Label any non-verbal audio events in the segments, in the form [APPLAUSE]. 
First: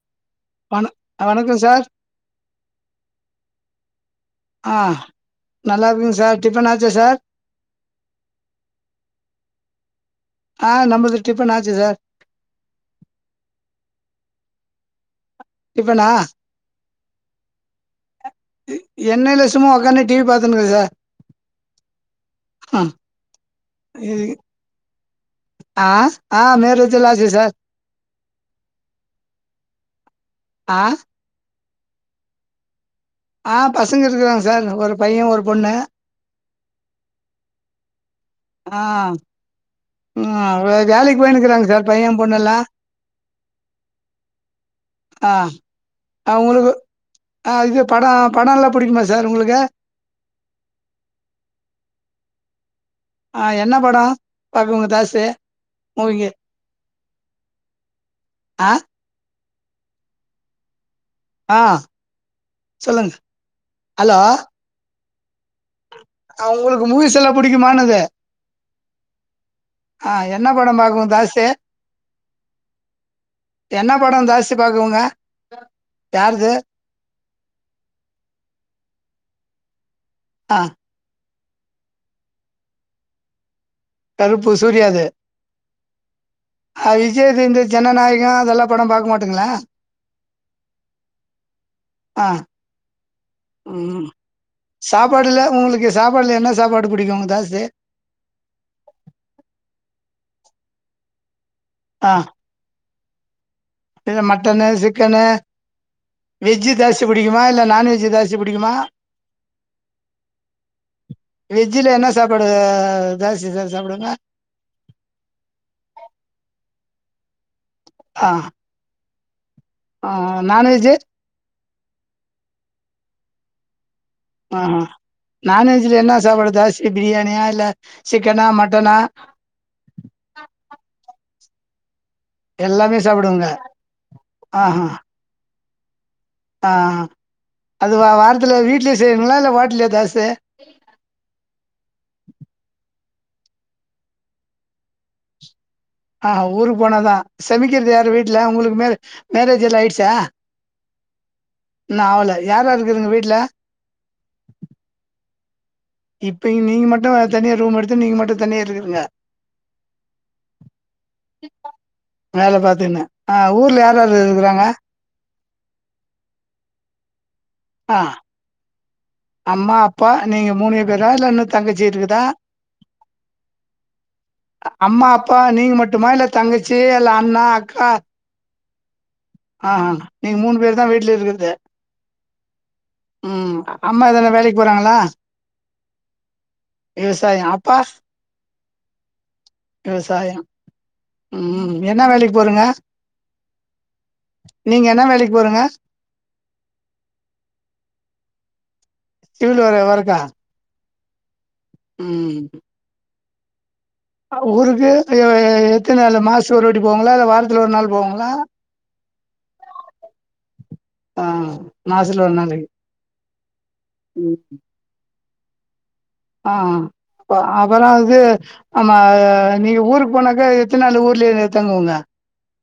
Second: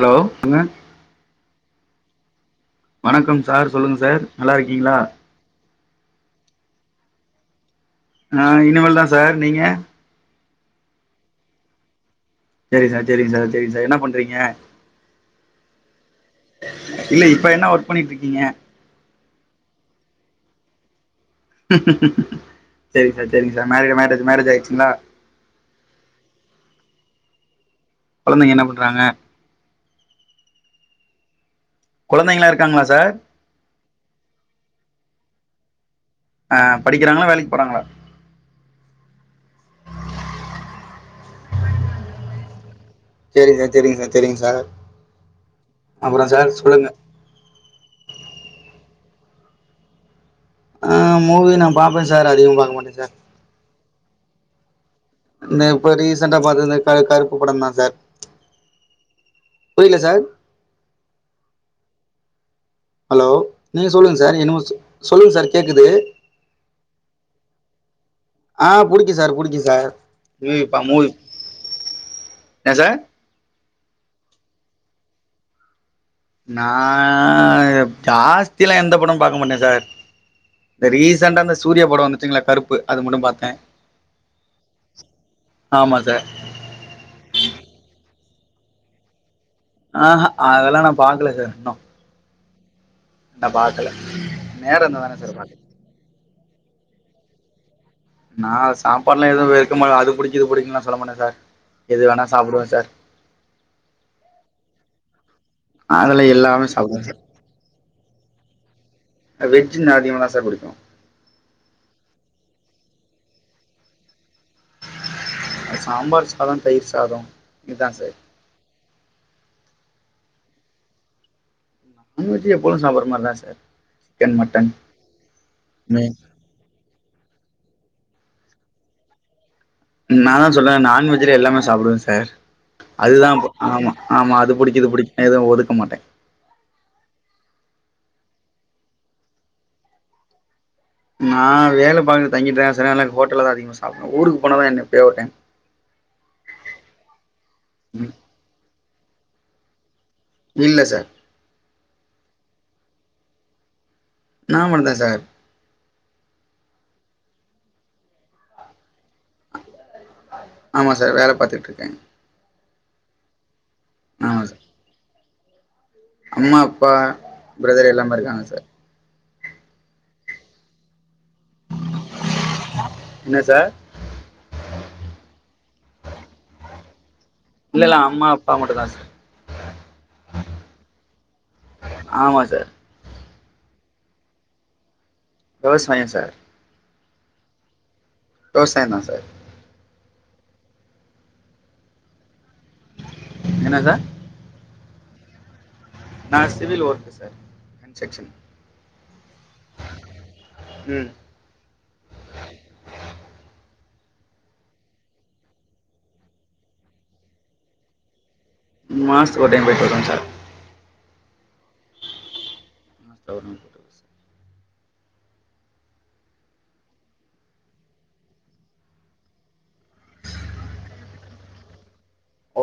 Hello ங்க வண வணக்கம் சார் வணக்கம் சார் சொல்லுங்க சார் நல்லா ஆ இருக்கீங்களா நல்லா இருக்குங்க சார் டிஃபன் ஆச்சா சார் ஆஹ இனிமேல் தான் சார் நீங்க ஆ நம்ளுக்கு டிஃபன் ஆச்சு சார் செரி சார் செரிங்க சார் செரி சார் என்ன பண்றீங்க? டிஃபனா இல்ல இப்ப என்ன ஒர்க் பண்ணிட்ருக் கீங்க? என்னயில்ல சும்மா ஒக்காந்து டி வி பாத்துனுக்கெ‌ சார் ம் செரி சார் செரிங்க சார் மேரி இது மேரேஜ் மேரேஜ் ஆயிருச்சுங்ளா? ஆ அ மேரெஜல்லா ஆச்சு சார் கொழந்தைங்க என்ன பண்றாங்க? ஆ குழந்தைங்ளா இருக்காங்ளா சார்? ஆ பசங்க இருக்குறாங்க சார் ஒரு பைய ஒரு பொண்ணு ஆ படிக்கிறாங்களா? வேலைக் போறாங்களா? ஆ அ வ வேலைக் போயினுக்குறாங்க சார் பைய பொண்ணெல்லா சரிங்க சார் சரிங்க சார் சரிங்க சார் ஆ அப்புறோ அ சார் உங்குளுகு சொல்லுங்க அ இது படொ படொல்லா புடிக்குமா சார் உங்ளுக்க ஆ மூவி நா பாப்பே சார் அதிகம் பாக்க மாட்டே சார் ஆ என்ன படொ [UNINTELLIGIBLE] இந்த இப்ப ரீசண்டா பாத்தந்த க கருப்பு படந்தா சார் ஆ புரில சார் ஆ சொல்லுங்க ஹலோ நீங்க சொல்லுங்க சார் என்னமோ சொ சொல்லுங்க சார் கேக்குது ஆ உங்களுக்கு மூவீஸ் எல்லா பிடிக்குமா என்னது ஆ புடிக்கும் சார் புடிக்கும் சார் ஆ என்ன மூவி படோ பா பாக்குவோ மூவி ஜாஸ்தி என்ன சார் என்ன படோ ஜாஸ்தி பாக்குவீங்க? ஆ நா ஜாஸ்திலா எந்த படம் பாக்க மாட்டே சார் ஆ இந்த ரீசண்டா இந்த சூர்யா படோ வந்துச்சுங்ல கருப்பு அது மட்டு பாத்தே கருப்பு சூர்யாது ஆமா சார் ஆ விஜய்து இந்த ஜனநாயகோ அதல்லா படோ பாக்க மாட்டீங்களா ஆஹா அதெல்லா நா பாக்கல சார் இன்னு ஆ நா பாக்கல உம் நேரோ இருந்தா தானே சார் சாப்பாடுல பாக்க உங்களுக்கு சாப்பாடுல என்ன சாப்பாடு புடிக்கு ஜாஸ் தி நா சாப்பாடுல்லா எதுவு வெறுக்கமாட்டே அது புடிக்கு இது புடிக்குன்லா சொல்லமாட்டே சார் எது வேண்ணா சாப்புடுவே சார் இது மட்டனு சிக்கனு அதுல எல்லாமே வெஜ்ஜு சாப்டுவே ஜாஸ்தி சார் புடிக்குமா இல்ல நான்வெஜ்ஜு ஜாஸ்தி புடிக்குமா வெஜ்ஜுனா அதிகமா தா சார் புடிக்கு வெஜ்ஜுல என்ன சாப்பாடு ஜாஸ்தி எத சாப்டுவீங்க? அ சாம்பார் சாதோ தயிர் சாதோ இதா சார் ஆ ஆ நான்வெஜ்ஜு நான்வெஜ்ஜு எப்போது சாப்டற மாரிதா சார் சிக்கன் மட்டன் ஆஹா நான்வெஜ்ல மீன் என்ன சாப்பாடு ஜாஸ்தி பிரியாணியா இல் ல சிக்கனா மட்டனா நாந்தா சொல்றனே நான்வெஜ்ல எல்லாமே சாப்டுவே சா சார் எல்லாமே அதுதா சாப்பிடுவோங்க இப்போ ஆமா ஆமா அது ஆஹா புடிக்குது புடிக் எதுவு ஒதுக் க மாட்டே ஆ அது வா வாரத்துல வீட்லயே செய்வீங்களா இல்ல ஓட்டல்லயா ஜாஸ்தி நா வேல பாக்கறது தங்கிதா சார் அதனால ஹோட்டல்லதா அதிகமா சாப்டுவ ஊருக்கு போனாதா என்ன எப்பயோ ஒரு டைம் ஆஹா ஊருக்கு போனாதா சமிக்கிறது யாரு ம் வீட்ல உங்களுக்கு மேரு மேரேஜ் எல்லா ஆயிடுச்சா இல்ல சார் இன்னு ஆவல யார் யாரு இருக்கறீங்க வீட்ல? நா மட்டுந்தா சார் இப்ப நீங்க மட்டு தனியா ரூம் எடுத்து நீங்க மட்டு தனியா இருக்குறீங்க ஆமா சார் வேல பாத்துட்டு இருக்கேன் இது என்னா ஆஹ் ஊர்ல யார் யார் இருக்குறாங்க அம்மா அப்பா பிரதர் ஆ எல்லாம இருக்காங்க சார் அம்மா அப்பா நீங்க மூணே பேர் இல்ல இன்னும் தங்கச்சி இருக்குதா என்ன சார் அம்மா அப்பா நீங்க மட்டுமா இல்ல தங்கச்சி [UNINTELLIGIBLE] அண்ணா இல்ல அக்கா இல்ல அம்மா அப்பா மட்டுந்தா சார் ஆஹ் ஆஹ் நீங்க மூணு பேரு தான் வீட்டுல இருக்குது ஆமா சார் உம் அம்மா எதனா வேலைக்கு போறாங்களா விவசாயம் சார் விவசாயம் அப்பா விவசாய தான் சார் விவசாயம் உம் என்ன வேலைக்கு பொருங்க என்ன சார் நீங்க என்ன வேலைக்கு போரங்க நான் civil work sir construction civil உம் உம் ஊருக்கு எத்தன மாசு ஒருவாட்டி போவாங்களா இல்ல வாரத்துல ஒரு நாள் போவாங்களா மாசத்துக்கு ஒரு டைம் போய்ட்டு வருவேன் சார் ஆஹ் மாசதுல ஒரு நாளைக்கு ஹலோ [UNINTELLIGIBLE] உம் ஆஹ் அ அப்பறம் வந்து நம்ம நீங்க ஊருக்கு போனாக்கா எத்தனாலு ஊர்ல த்தங்குவங்க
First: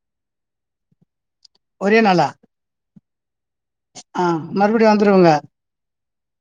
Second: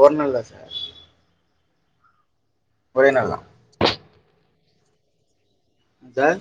ஒரு நாள்தா சார் ஒரே நாளா ஒரே நாள் தான் மறுபடியும் வந்துருவங்க சார்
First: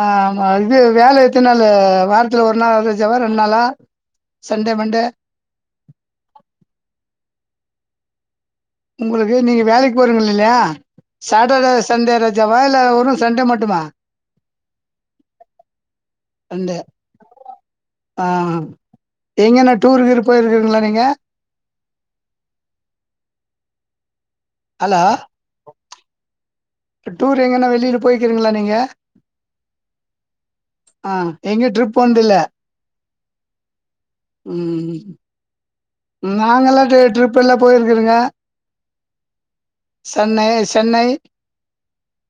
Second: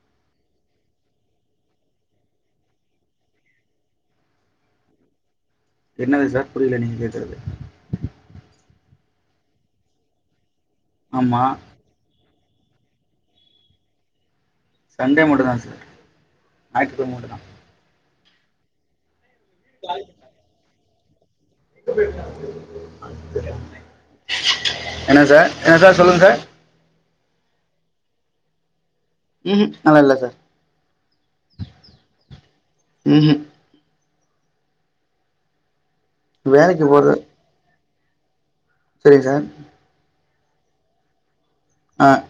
ஆஹ் ம இது வேல எத்தநாளு வாரத்ல ஒரு நாள் செவ்வா ரெண்டு நாளா சண்டே மண்டே என்னது சார் புரியல நீங்க கேட்கறது உங்களுக்கு நீங்க வேலக்கு போறவங்க இல்லையா ஆமாம் சாட்டர்டே சண்டே ரஜ் வாயல வ வெறும் சண்டே மட்டுமா சண்டே மட்டும்தான் சார் ஞாயிற்றுக்கெழம மட்டும்தான் ஆஹ் [UNINTELLIGIBLE] எங்கன டூருக்கு கீரு போயிருக்கக்குங்களா நீங்க [INAUDIBLE] என்ன சார் என்ன சார் சொல்லுங்க சார் இ டூர் எங்கன்னா வெளியூர் போய்க்கிறீங்களா நீங்க ம் நல்லா இல்லை சார் ஆஹ் எங்க ட்ரிப் போனதில்லை ம் உம் நாங்க வேலைக்கு எல்லாம் போகிறது ட்ரிப் எல்லாம் போயிருந்தோம் இருக்குங்க சரிங்க சார் [UNINTELLIGIBLE] சென்னை சென்னை ஆஹ்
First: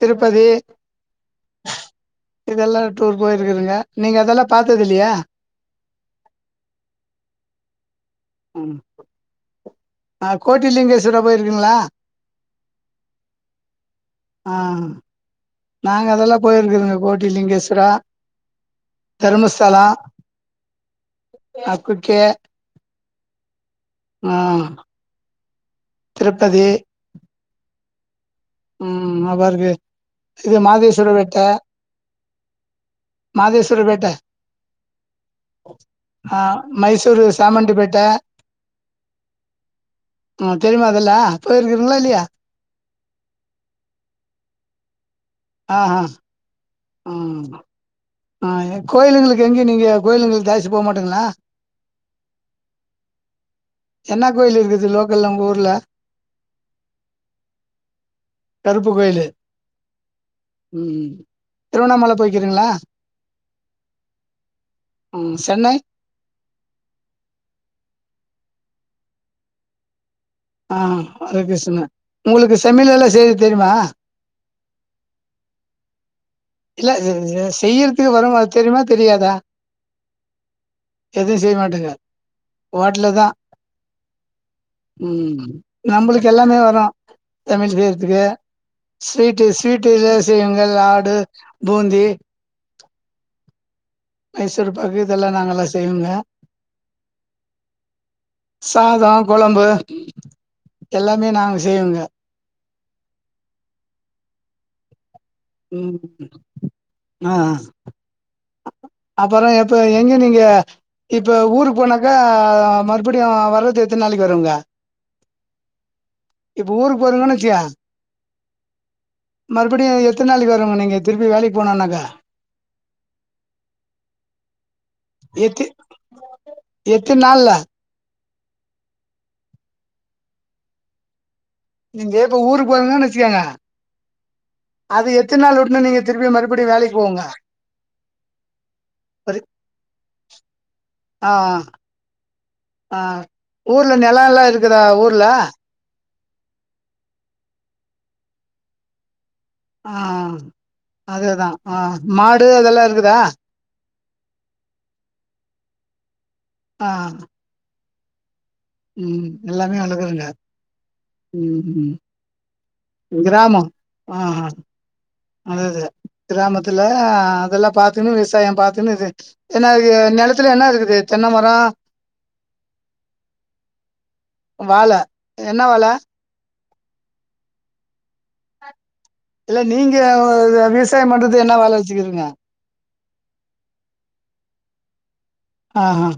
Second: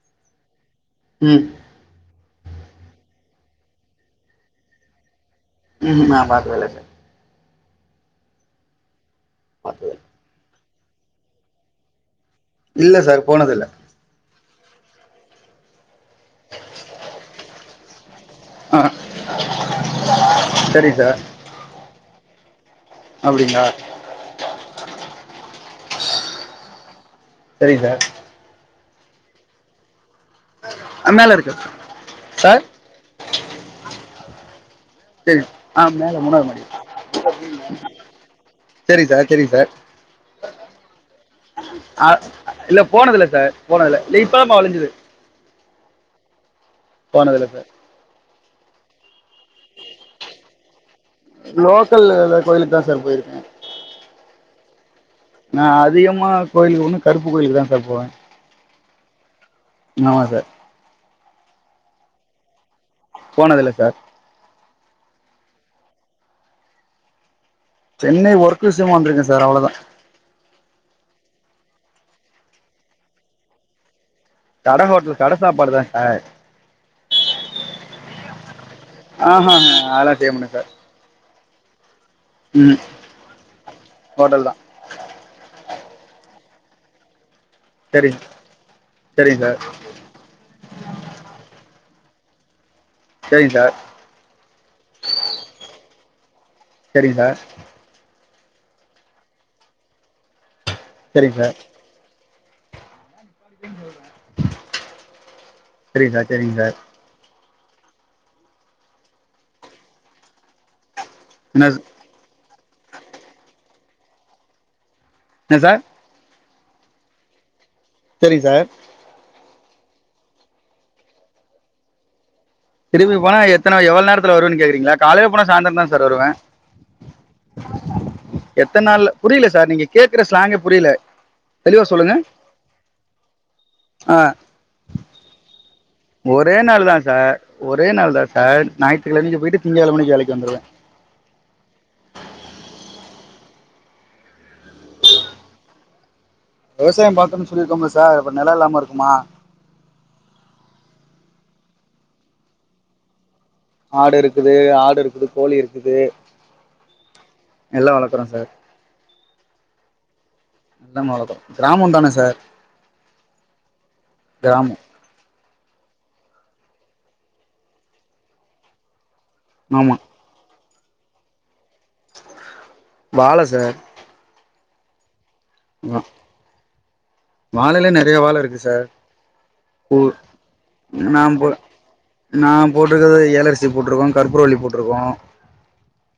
திருப்பதி ம் இது எல்லாம் டூர் போயிருக்கு குளங்கள் நீங்க அதல்லாம் பாத்தது இல்லையா? உம் நா பாத்தது இல்ல உஹம் [UNINTELLIGIBLE] ஆஹ் கோட்டிலிங்கேஸ்வரா போயிருக்குங்களா? இல்ல சார் போனதுல்ல ஆஹ் நாங்கள் அதெல்லா போயிருக்குதுங்க கோட்டி லிங்கேஸ்வர ஆ தரும ஸ்தலம் சரிங்க அகுக்கே அப்டிங்களா ஆஹ் திருப்பதி செரிக்க சார் உம் அவர்களுக்கு இது மாதேஸ்வர ஆ மேலே வேட்ட இருக்கு சார் மாதேஸ்வர பேட்ட சரி ஆ மேலே மூணாவது ஆஹ் மாடி மைசூரு சாமண்டிப்பேட்ட சரி சார் சரி சார் உம் தெரிமா அதல்லா போய்ருக்கிறிங்ளா இல்லயா போனதுல சார் போனதுல இல்ல இப்பதான்மா விளைஞ்சுது [UNINTELLIGIBLE] ஆஹ் ஆஹ் உம் சார் ஆ கோயிலுங்களுக்கு எங்க நீங்க கோயிலுங்களுக்கு போ மாட்டீங்களா லோக்கல்ல கோயிலுக்கு தான் சார் போயிருக்கேன் என்ன கோயில் இருக்குதுலோ நா அதிகமா கோயிலுக்கு ஒன்னு கருப்பு கோயிலுக்குதான் சார் போவேன் கருப்பு கோயிலு ஆமா சார் திருவண்ணாமல போய்க்கிறீங்களா போனதில சார் உம் சென்னை சென்னை ஒர்க் விஷயமா வந்துயிருக்கேன் சார் அவ்வளவுதான் ஆஹ் அதுகோஷண உங்களுக்கு செயினலுல்லா செய்தி தெரியுமா கட ஹோட்டல் கட சாப்பாடு தான் சார் இல்ல செய்யறதுக்கு வரும் அது தெரியுமா தெரியாதா ஆஹா அதெல்லாம் செய்ய மாட்டேன் சார் எதுவும் செய்ய மாட்டிங்க ம் ஹோட்டலு தான் ஹோட்டல் தான் உம் நம்பளுக்கு எல்லாமே வரும் சமையல் செய்றதுக்கு சரிங்க சரிங்க ஸ்வீட்டு சார் ஸ்வீட்டு இதல்செய்வாங்க லாடு பூந்தி சேரிங்க சார் மைசூர் பாக்கு இதெல்லாம் நாங்கெல்லாம் செய்வோங்க சேரிங்க சார் சாதா குழம்பு எல்லாமே சரிங்க நாங்க சார் செய்வோங்க [INAUDIBLE] உம் சரிங்க சார் சரிங்க சார் ஆஹ் ஆஹ் அப்பறம் எப்ப எங்க நீங்க இப்போ என்ன ஊருக்கு போனாக்கா மறுபடியும் வரது எத்த நாளக்கி வருவிங்க என்ன சார் இப்ப ஊருக்கு போறங்கன்னு வச்சியா சேரி சார் மறுபடியோ எத்தன நாளைக்கு வருங்க நீங்க திருப்பி வேலக்கு போனன்னாக்கா திருப்பி போனா எத்தன எவ்ளா நேரத்துல வருவேன்னு கேக்குறீங்களா காலையில போன எத்தி சாய்ந்தறா தான் சார் வருவேன் எத்தின் நாள்ல எத்தன நாள் புரியல சார் நீங்க கேக்குற ஸ்லாங்கே புரியல தெளிவா சொல்லுங்க நீங்க இப்ப ஊருக்கு போங்க வச்சுக்கோங்க ஆ அது எத்தன நாள் உடன நீங்க திருப்பி ஒரே மறுபடியு நாள் வேலைக்கு தான் போவங்க சார் ஒரே நாள் தான் சார் ஒரு ஞாயி்றுக்கிழமைக்கு போயிட்டு திங்கட்கிழமை அன்னைக்கு வேலைக்கு வந்துருவேன் ஆ ஆ ஊர்ல நிலம்லாம் இருக்குதா ஊர்ல விவசாயம் பாத்தோம்ன்னு சொல்லிருக்கோம்ள சார் இப்ப நிலம் இல்லாம இருக்குமா ஆஹ் அதுதான் ஆஹ் மாடு அதெல்லாம் இருக்குதா ஆடு இருக்குது ஆடு இருக்குது கோழி இருக்குது ஆஹ் எல்லாம் வளர்க்கறோம் சார் உம் எல்லாமே வழகுறீங்க எல்லாமே வளர்க்குறோ உம் உம் கிராமம் தானே சார் கிராமம் ஆஹ் ஆஹ் கிராமம் அதது கிராமத்தில் அதெல்லாம் பார்த்துன்னு விவசாயம் பார்த்துன்னு இது என்னக்கு நிலத்துல என்ன இருக்குது அது தென்ன மரம் வாழை சார் வாழை என்ன வாழை வாழையில நிறைய வாழை இருக்கு சார் இல்ல நீங்க விவசாயம் நான் பண்றது போ என்ன வாழ வச்சுக்கிறீங்க நான் போட்டிருக்கது ஏலரிசி போட்டிருக்கோம் கருற்பூரவல்லி போட்டிரு இருக்கும் ஆஹ் ஆஹ்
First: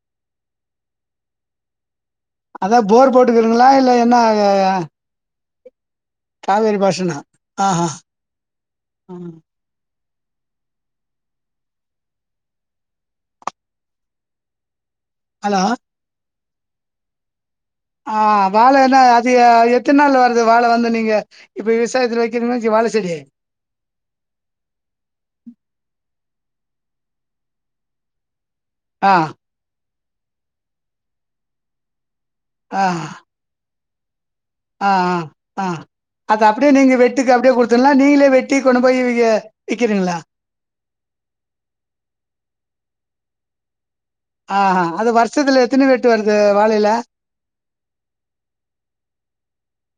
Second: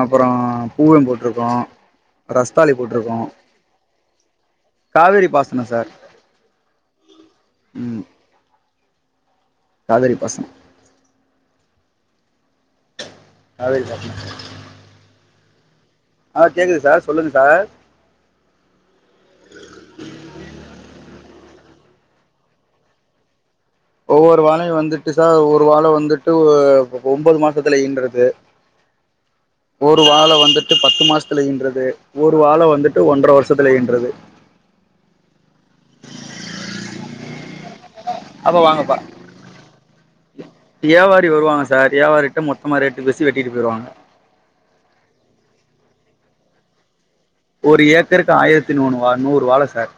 அப்பறம் பூவும் போட்ருக்கோம் அதா போர் போட்டுக்கறங்களா இல்ல என்ன ஆஹ் காவேரி பாசனம் சார் உம் காவேரி பாசனம் அ [UNINTELLIGIBLE] ஹலோ ஆஹ் கேக்குது சார் சொல்லுங்க சார் ஆஹ் வாழை என்ன அது எத்தன நாள் வருது வாழை வந்து நீங்க இப்ப விவசாயத்துல வக்கிறதுன்னா வாழை செடி ஒவ்வொரு வாழையும் வந்துட்டு சார் ஒரு வாழை வந்துட்டு ஒன்பது மாசத்துல ஈன்றது ஆஹ் ஒரு வாழை வந்துட்டு பத்து மாசத்துல ஈன்றது ஒரு வாழை வந்துட்டு ஒன்றரை வருஷத்துல ஈன் றது ஆஹ் ஆஹ் ஆஹ் அது அப்படியே நீங்க வெட்டுக்கு அப்படியே கொடுத்து இதெல்லாம் நீங்களே வெட்டி கொண்டு போய் விக்கிறீங்களா வியாபாரி வருவாங்க சார் வியாபாரிகிட்ட மொத்தமா ரேட்டு பேசி வெட்டிட்டு போயிருவாங்க ஆஹ் ஆஹ் அது வருஷத்துல எத்தன வெட்டு வருது வாழையில ஒரு ஏக்கருக்கு ஆயிரத்தி நூணு நூறு வாழை சார்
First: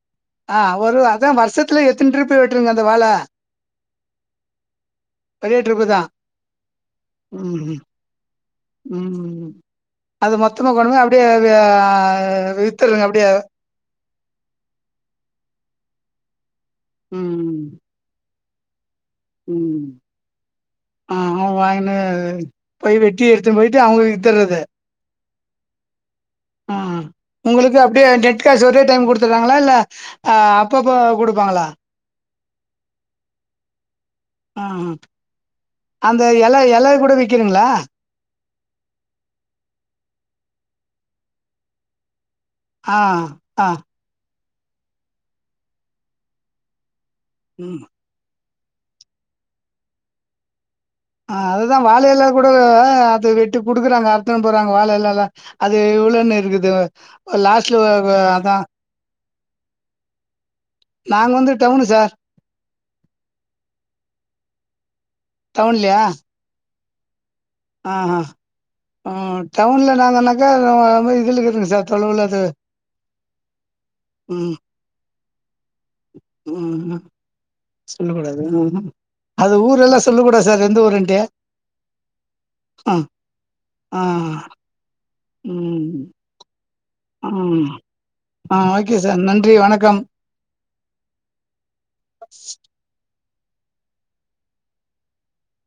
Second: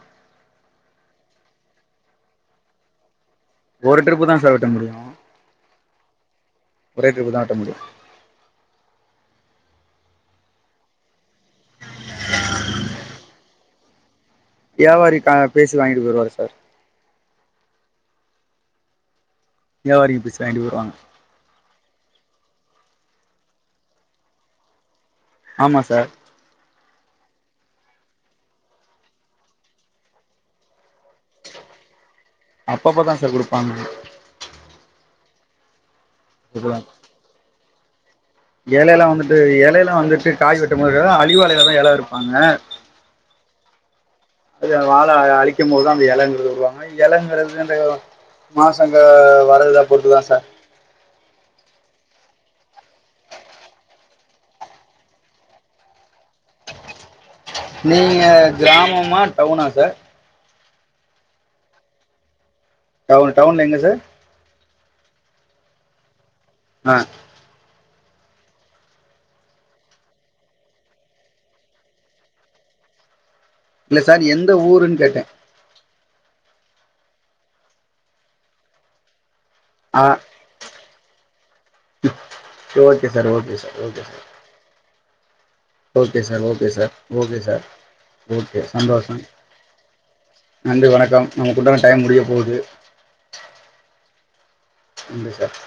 ஆ ஒரு அதான் வருஷத்துல எத்தநடிருப்பு வெட்டுருங்க அந்த வாழை ஒரு ட்ரிப்பு தான் சார் வெட்ட முடியும் பெரிய ட்ரிப்பு தா ஒரே ட்ரிப்பு தான் வெட்ட ம் முடியும் ம் அது மொத்தமா கொண்டுபோ அப்டியே வித்துடுங்க அப்படியே வியாபாரி பேசி வாங்கிட்டு போடுவார் சார் உம் உம் வியாவாரிங்க பேசி வாங்கிட்டு போயிருவாங்க ஆஹ் வாங்கினு போய் வெட்டி எடுத்துன் போட்டு அவங்க வித்துறது ஆமா சார் ஆஹ் உங்களுக்கு அப்படியே நெட் காசு ஒரே டைம் கொடுத்துறாங்களா இல்ல அப்பப்போ கொடுப்பாங்களா அப்ப அப்ப தான் சார் கொடுப்பாங்க ஆஹ் ஹ் அந்த இலை இலை கூட வீக்குரிங்க இலயல்லாம் வந்துட்டு இலயல்லாம் வந்துட்டு காய் வெட்ட மாரி இரு அழிவலை தான் இல இருக்கும் ஆஹ் ஆஹ் அது வாழ அழிக்கும் போதுதான் அந்த இலைங்கிறது வருவாங்க இலைங்கின்றது இந்த ம் மாசங்க வரறதுதா பொறுத்துதான் சார் ஆஹ் அதுதான் வாழை இல கூட ஆஹ் அதுதான் வெட்டி குடுக்குறாங்க அர்த்துன்னு போறாங்க வாழைல்லல்லாம் அது இ்வளன்னு இருக்குது லாஸ்ட்ல நீங்க அதா கிராமமா டவுனா சார் நாங்க வந்து டவுனு சார் டவுன் டவுன்ல எங்க சார் டவுன்லயா ஆஹ் ஆஹ் ஆஹ் ஆஹ் டவுன்ல நாங்கனாக்கா இததுல இருக்குதுங்க சார் தொலவுலது இல்ல சார் எந்த ஊருன் கேட்டேன் உம் உம் சொல்ல கூடாது உம் உம் அது ஊர்ல ஆ எல்லாம் சொல்ல கூடா சார் எந்த ஊருன்டு ஆஹ் okay sir okay sir okay sir அஹ்ஹ் okay sir okay sir okay sir ம் ஆ ஓகே சந்தோஷம் சார் நன்றி வணக்கம் நன்றி வணக்கம் ந உண்டான டைம் முடிய போகுது இந்த சார்